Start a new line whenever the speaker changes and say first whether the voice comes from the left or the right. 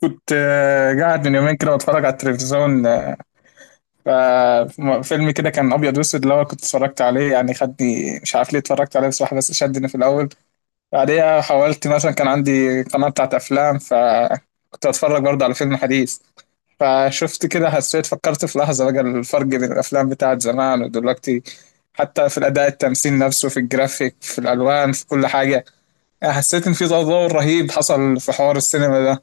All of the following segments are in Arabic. left: كنت قاعد من يومين كده بتفرج على التلفزيون. ففيلم كده كان ابيض واسود اللي هو كنت اتفرجت عليه، يعني خدني مش عارف ليه اتفرجت عليه بصراحه، بس شدني في الاول. بعديها حاولت، مثلا كان عندي قناه بتاعت افلام، فكنت اتفرج برضه على فيلم حديث. فشفت كده، حسيت، فكرت في لحظه بقى الفرق بين الافلام بتاعت زمان ودلوقتي، حتى في الاداء، التمثيل نفسه، في الجرافيك، في الالوان، في كل حاجه. يعني حسيت ان في تطور رهيب حصل في حوار السينما ده.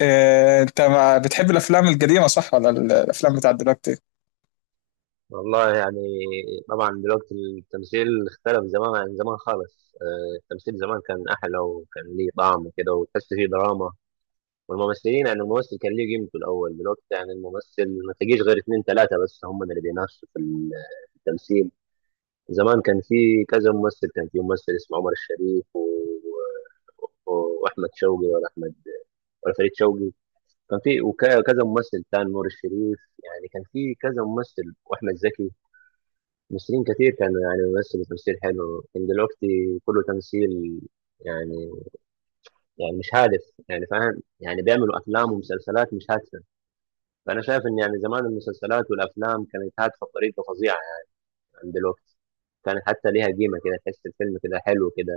left: إيه، انت ما بتحب الافلام القديمه، صح؟ ولا الافلام بتاعت دلوقتي؟
right: والله يعني. طبعا دلوقتي التمثيل اختلف زمان عن زمان خالص، التمثيل زمان كان أحلى وكان ليه طعم كده وتحس فيه دراما. والممثلين يعني الممثل كان ليه قيمته الأول. دلوقتي يعني الممثل ما تجيش غير اتنين تلاتة بس، هم اللي بينافسوا في في التمثيل. زمان كان في كذا ممثل، كان في ممثل اسمه عمر الشريف و... و- وأحمد شوقي، ولا أحمد ولا فريد شوقي. كان في وكذا ممثل تاني، نور الشريف، يعني كان في كذا ممثل وأحمد زكي. ممثلين كتير كانوا يعني بيمثلوا تمثيل حلو. كان دلوقتي كله تمثيل يعني، يعني مش هادف يعني، فاهم؟ يعني بيعملوا افلام ومسلسلات مش هادفه. فانا شايف ان يعني زمان المسلسلات والافلام كانت هادفه بطريقه فظيعه يعني عن دلوقتي. كانت حتى ليها قيمه كده، تحس الفيلم كده حلو كده،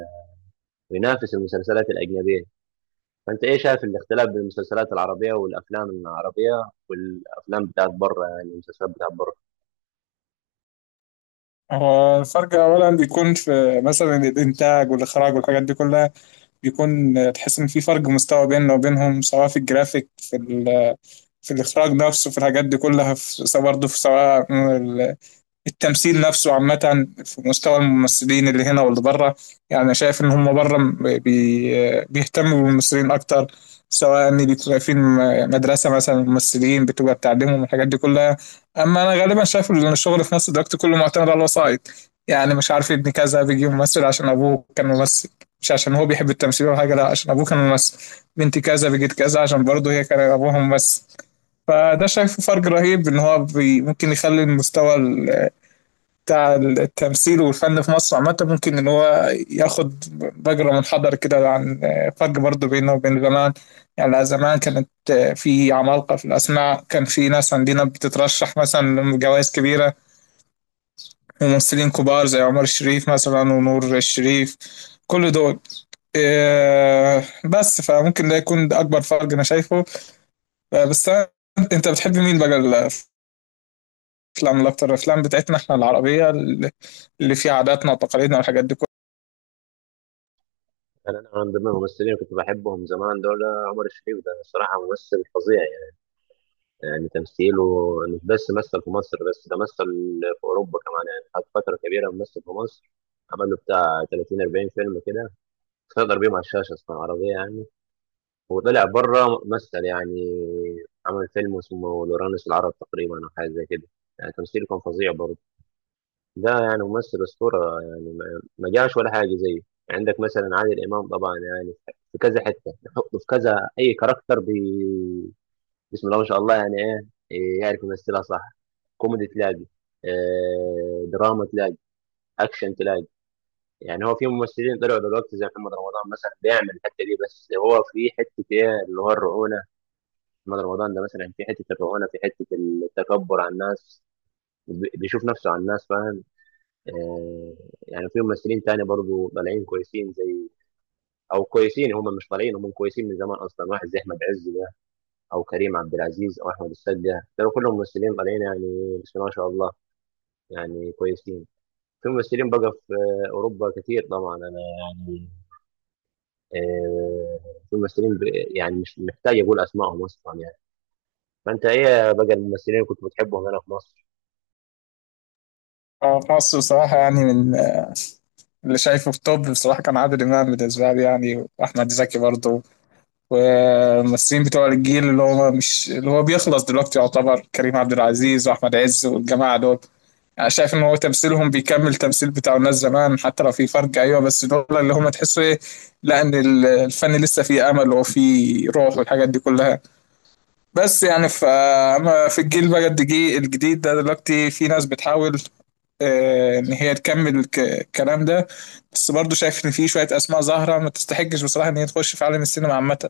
right: وينافس المسلسلات الاجنبيه. فانت ايه شايف الاختلاف بين المسلسلات العربيه والافلام العربيه والافلام بتاعت بره، يعني المسلسلات بتاعت بره؟
left: هو الفرق اولا بيكون في مثلا الانتاج والاخراج والحاجات دي كلها. بيكون، تحس ان في فرق مستوى بيننا وبينهم، سواء في الجرافيك، في في الاخراج نفسه، في الحاجات دي كلها، في سواء برضه في سواء التمثيل نفسه عامة، في مستوى الممثلين اللي هنا واللي بره. يعني أنا شايف إن هم بره م- بي بيهتموا بالممثلين أكتر، سواء إن بيبقى في مدرسة مثلا ممثلين بتبقى بتعلمهم الحاجات دي كلها. أما أنا غالبا شايف إن الشغل في مصر دلوقتي كله معتمد على الوسائط. يعني مش عارف، ابن كذا بيجي ممثل عشان أبوه كان ممثل، مش عشان هو بيحب التمثيل ولا حاجة، لا عشان أبوه كان ممثل. بنت كذا بيجت كذا عشان برضه هي كان أبوها ممثل. فده شايفه فرق رهيب، ان هو ممكن يخلي المستوى بتاع التمثيل والفن في مصر عامة، ممكن إن هو ياخد مجرى منحدر كده، عن فرق برضه بينه وبين زمان. يعني زمان كانت، في عمالقة في الأسماء، كان في ناس عندنا بتترشح مثلا لجوائز كبيرة، ممثلين كبار زي عمر الشريف مثلا ونور الشريف، كل دول. إيه، بس فممكن ده يكون ده أكبر فرق أنا شايفه. بس أنت بتحب مين بقى الأفلام الأكتر؟ الأفلام بتاعتنا إحنا العربية، اللي فيها عاداتنا وتقاليدنا والحاجات دي كلها.
right: يعني انا من ضمن الممثلين اللي كنت بحبهم زمان دول عمر الشريف. ده الصراحه ممثل فظيع، يعني تمثيله مش بس مثل في مصر، بس ده مثل في أوروبا كمان. يعني قعد فترة كبيرة ممثل في مصر، عمل له بتاع 30 40 فيلم كده، سيطر بيهم على الشاشة أصلا عربية يعني. وطلع بره مثل يعني، عمل فيلم اسمه لورانوس العرب تقريبا أو حاجة زي كده. يعني تمثيله كان فظيع برضه. ده يعني ممثل أسطورة، يعني ما جاش ولا حاجة زيه. عندك مثلا عادل إمام طبعا، يعني في كذا حتة نحطه، في كذا أي كاركتر. بسم الله ما شاء الله يعني، إيه، يعرف يمثلها صح. كوميدي تلاقي، دراما تلاقي، اكشن تلاقي. يعني هو في ممثلين طلعوا دلوقتي زي محمد رمضان مثلا، بيعمل الحته دي، بس هو في حته ايه، اللي هو الرعونه. محمد رمضان ده مثلا في حته الرعونه، في حته التكبر على الناس، بيشوف نفسه على الناس، فاهم؟ آه، يعني في ممثلين تاني برضه طالعين كويسين، زي، او كويسين، هم مش طالعين، هم كويسين من زمان اصلا، واحد زي احمد عز ده، او كريم عبد العزيز، او احمد السقا. دول كلهم ممثلين طالعين يعني، بسم الله ما شاء الله، يعني كويسين. في ممثلين بقى في أوروبا كتير طبعا، أنا يعني، آه، يعني مش محتاج أقول أسمائهم أصلا يعني. فأنت إيه بقى الممثلين اللي كنت بتحبهم هنا في مصر؟
left: اه، في مصر بصراحة يعني من اللي شايفه في توب، بصراحة كان عادل إمام بالنسبة لي يعني، وأحمد زكي برضه. والممثلين بتوع الجيل اللي هو مش اللي هو بيخلص دلوقتي، يعتبر كريم عبد العزيز وأحمد عز والجماعة دول. يعني شايف إن هو تمثيلهم بيكمل تمثيل بتاع الناس زمان، حتى لو في فرق، أيوه، بس دول اللي هم تحسوا إيه، لا، إن الفن لسه فيه أمل وفيه روح والحاجات دي كلها. بس يعني، أما في الجيل بقى الجديد، الجديد ده دلوقتي في ناس بتحاول ان هي تكمل الكلام ده. بس برضو شايف ان في شويه اسماء ظاهره ما تستحقش بصراحه ان هي تخش في عالم السينما عامه.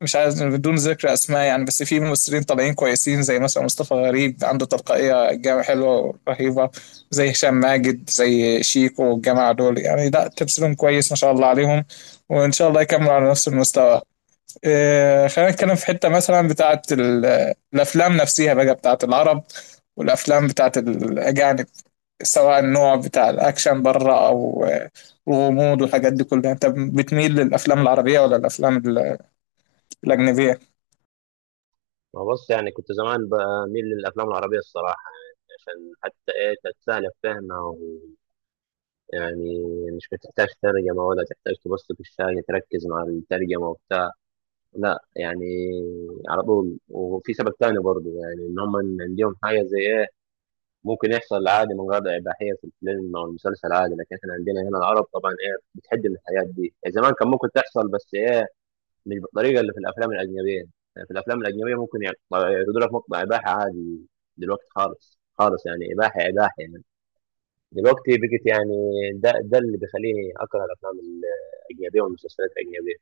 left: مش عايز بدون ذكر اسماء يعني، بس في ممثلين طالعين كويسين زي مثلا مصطفى غريب، عنده تلقائيه جامعة حلوه رهيبه، زي هشام ماجد، زي شيكو والجماعه دول. يعني لا، تمثيلهم كويس ما شاء الله عليهم، وان شاء الله يكملوا على نفس المستوى. خلينا نتكلم في حته مثلا بتاعه الافلام نفسها بقى، بتاعه العرب والافلام بتاعه الاجانب، سواء النوع بتاع الأكشن بره، أو الغموض والحاجات دي كلها. أنت بتميل للأفلام العربية ولا الأفلام الأجنبية؟
right: ما بص، يعني كنت زمان بميل للأفلام العربية الصراحة، يعني عشان حتى إيه، تتسهل في فهمها يعني مش بتحتاج ترجمة، ولا تحتاج تبص في الشاشة تركز مع الترجمة وبتاع، لا يعني على طول. وفي سبب تاني برضه، يعني إن هم عندهم حاجة زي إيه، ممكن يحصل عادي من غير إباحية في الفيلم أو المسلسل عادي. لكن إحنا عندنا هنا العرب طبعا إيه، بتحد من الحاجات دي. يعني زمان كان ممكن تحصل بس إيه، مش بالطريقة اللي في الأفلام الأجنبية. يعني في الأفلام الأجنبية ممكن يعني يعرضوا لك مقطع إباحة عادي، دلوقتي خالص خالص، يعني إباحة إباحة يعني، دلوقتي بقت يعني. ده اللي بيخليني أكره الأفلام الأجنبية والمسلسلات الأجنبية.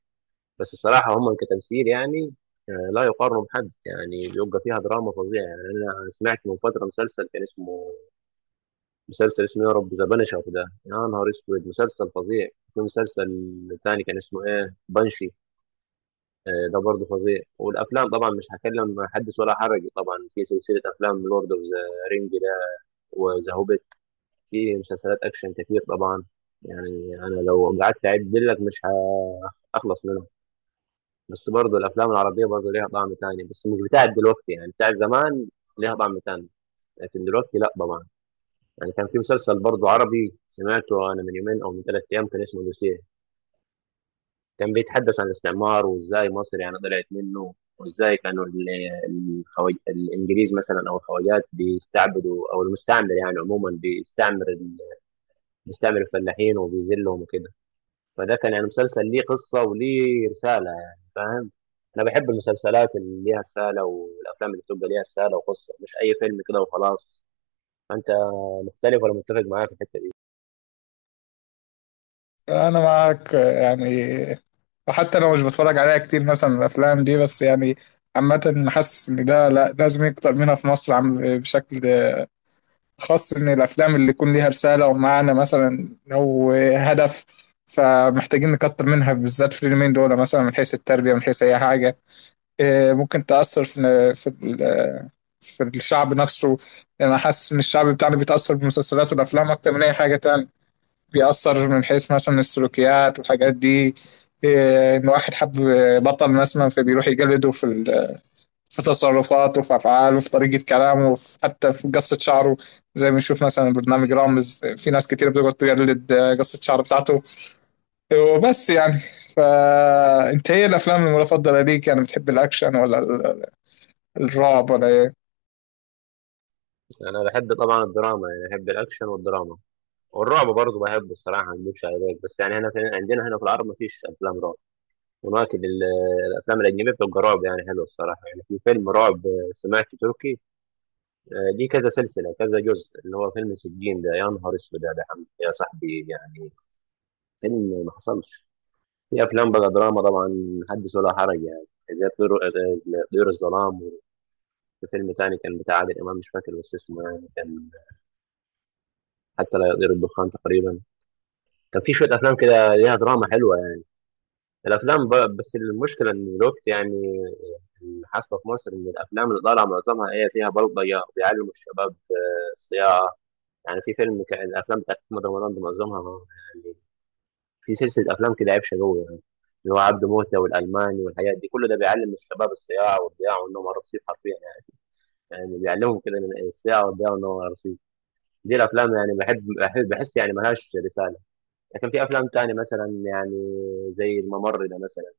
right: بس الصراحة هم كتمثيل يعني، لا يقارنوا بحد. يعني بيبقى فيها دراما فظيعة. يعني أنا سمعت من فترة مسلسل كان اسمه، مسلسل اسمه يا رب ذا بنشر ده، يا نهار اسود، مسلسل فظيع. في مسلسل تاني كان اسمه ايه، بنشي، ده برضه فظيع. والافلام طبعا مش هكلم، حدث ولا حرج طبعا، في سلسله افلام لورد اوف ذا رينج ده، وذا هوبيت. في مسلسلات اكشن كتير طبعا، يعني انا لو قعدت اعد لك مش هخلص منهم. بس برضه الافلام العربيه برضه ليها طعم تاني، بس مش بتاعت دلوقتي، يعني بتاعت زمان ليها طعم تاني، لكن دلوقتي لا طبعا. يعني كان في مسلسل برضه عربي سمعته انا من يومين او من ثلاث ايام، كان اسمه دوسيه. كان بيتحدث عن الاستعمار، وازاي مصر يعني طلعت منه، وازاي كانوا الانجليز مثلا او الخواجات بيستعبدوا، او المستعمر يعني عموما بيستعمر بيستعمر الفلاحين وبيذلهم وكده. فده كان يعني مسلسل ليه قصه وليه رساله، يعني فاهم؟ انا بحب المسلسلات اللي ليها رساله، والافلام اللي بتبقى ليها رساله وقصه، مش اي فيلم كده وخلاص. انت مختلف ولا متفق معايا في الحته دي؟
left: أنا معاك، يعني وحتى لو مش بتفرج عليها كتير مثلا الأفلام دي، بس يعني عامة حاسس إن ده لا لازم يكتر منها في مصر عم، بشكل خاص إن الأفلام اللي يكون ليها رسالة ومعنى مثلا أو هدف. فمحتاجين نكتر منها بالذات في اليومين دول، مثلا من حيث التربية، من حيث أي حاجة. إيه، ممكن تأثر في في الشعب نفسه. يعني أنا حاسس إن الشعب بتاعنا بيتأثر بالمسلسلات والأفلام أكتر من أي حاجة تاني. بيأثر من حيث مثلا السلوكيات والحاجات دي. إيه، إن واحد حب بطل مثلا، فبيروح يجلده في في تصرفاته، في أفعاله، في طريقة كلامه، في حتى في قصة شعره. زي ما نشوف مثلا برنامج رامز، في ناس كتير بتقعد تجلد قصة شعر بتاعته وبس يعني. فأنت إيه الأفلام المفضلة ليك؟ يعني بتحب الأكشن، ولا الرعب، ولا إيه؟
right: يعني انا بحب طبعا الدراما، يعني بحب الاكشن والدراما، والرعب برضه بحبه الصراحه، ما اكذبش عليك. بس يعني هنا في عندنا هنا في العرب ما فيش افلام رعب. هناك الافلام الاجنبيه بتبقى رعب، يعني حلوه الصراحه. يعني في فيلم رعب سمعت تركي، دي كذا سلسله كذا جزء، اللي هو فيلم سجين ده، يا نهار اسود، يا ده حمد يا صاحبي، يعني فيلم ما حصلش. في افلام بقى دراما طبعا حدث ولا حرج يعني، زي طيور، طيور الظلام. وفي فيلم تاني كان بتاع عادل امام مش فاكر بس اسمه، يعني كان حتى لا يطير الدخان تقريبا. كان في شويه افلام كده ليها دراما حلوه يعني. الافلام بس المشكله ان الوقت يعني اللي حاصله في مصر، ان الافلام اللي طالعه معظمها ايه، فيها بلطجه وبيعلموا الشباب الصياعه. يعني في فيلم كان، الافلام بتاعت محمد رمضان دي معظمها يعني، في سلسله افلام كده، عيب شقوي يعني، اللي هو عبده موته والالماني والحاجات دي كله، ده بيعلم الشباب الصياعه والضياع وانهم رصيف حرفيا يعني. يعني بيعلمهم كده إن الصياعه والضياع وانهم رصيف. دي الافلام يعني بحس يعني ملهاش رساله. لكن في افلام تانية مثلا يعني زي الممر ده مثلا،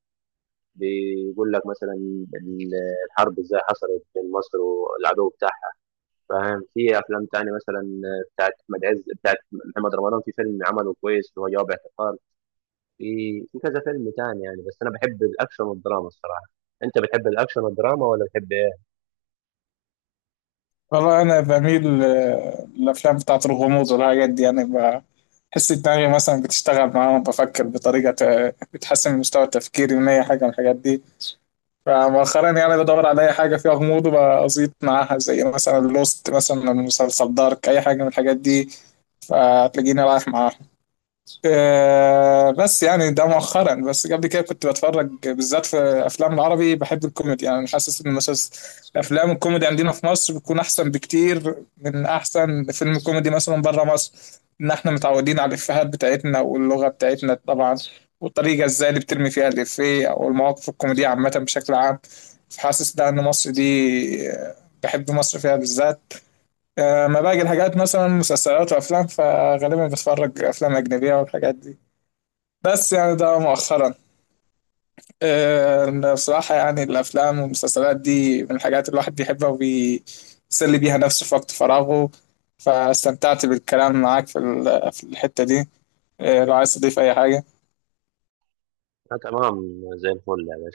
right: بيقول لك مثلا ال- الحرب ازاي حصلت بين مصر والعدو بتاعها، فاهم؟ في افلام تانية مثلا بتاعت احمد عز، بتاعت محمد رمضان، في فيلم عمله كويس اللي هو جواب اعتقال. في في كذا فيلم تاني يعني. بس انا بحب الاكشن والدراما الصراحة. انت بتحب الاكشن والدراما، ولا بتحب ايه؟
left: والله انا بميل، للافلام بتاعت الغموض والحاجات دي يعني. بحس دماغي مثلا بتشتغل معاهم، بفكر بطريقه بتحسن من مستوى تفكيري، من اي حاجه من الحاجات دي. فمؤخرا يعني بدور على اي حاجه فيها غموض وبزيط معاها، زي مثلا لوست، مثلا مسلسل دارك، اي حاجه من الحاجات دي، فتلاقيني رايح معاها. بس يعني ده مؤخرا، بس قبل كده كنت بتفرج بالذات في افلام العربي. بحب الكوميدي، يعني حاسس ان افلام الكوميدي عندنا في مصر بتكون احسن بكتير من احسن فيلم كوميدي مثلا بره مصر، ان احنا متعودين على الافيهات بتاعتنا واللغه بتاعتنا طبعا، والطريقه ازاي اللي بترمي فيها الافيه او المواقف الكوميديه عامه بشكل عام. فحاسس ده ان مصر دي، بحب مصر فيها بالذات. ما باقي الحاجات مثلا مسلسلات وافلام، فغالبا بتفرج افلام اجنبيه والحاجات دي، بس يعني ده مؤخرا. بصراحة يعني الأفلام والمسلسلات دي من الحاجات اللي الواحد بيحبها وبيسلي بيها نفسه في وقت فراغه. فاستمتعت بالكلام معاك في في الحتة دي. لو عايز تضيف أي حاجة.
right: آه تمام، زي الفل يعني.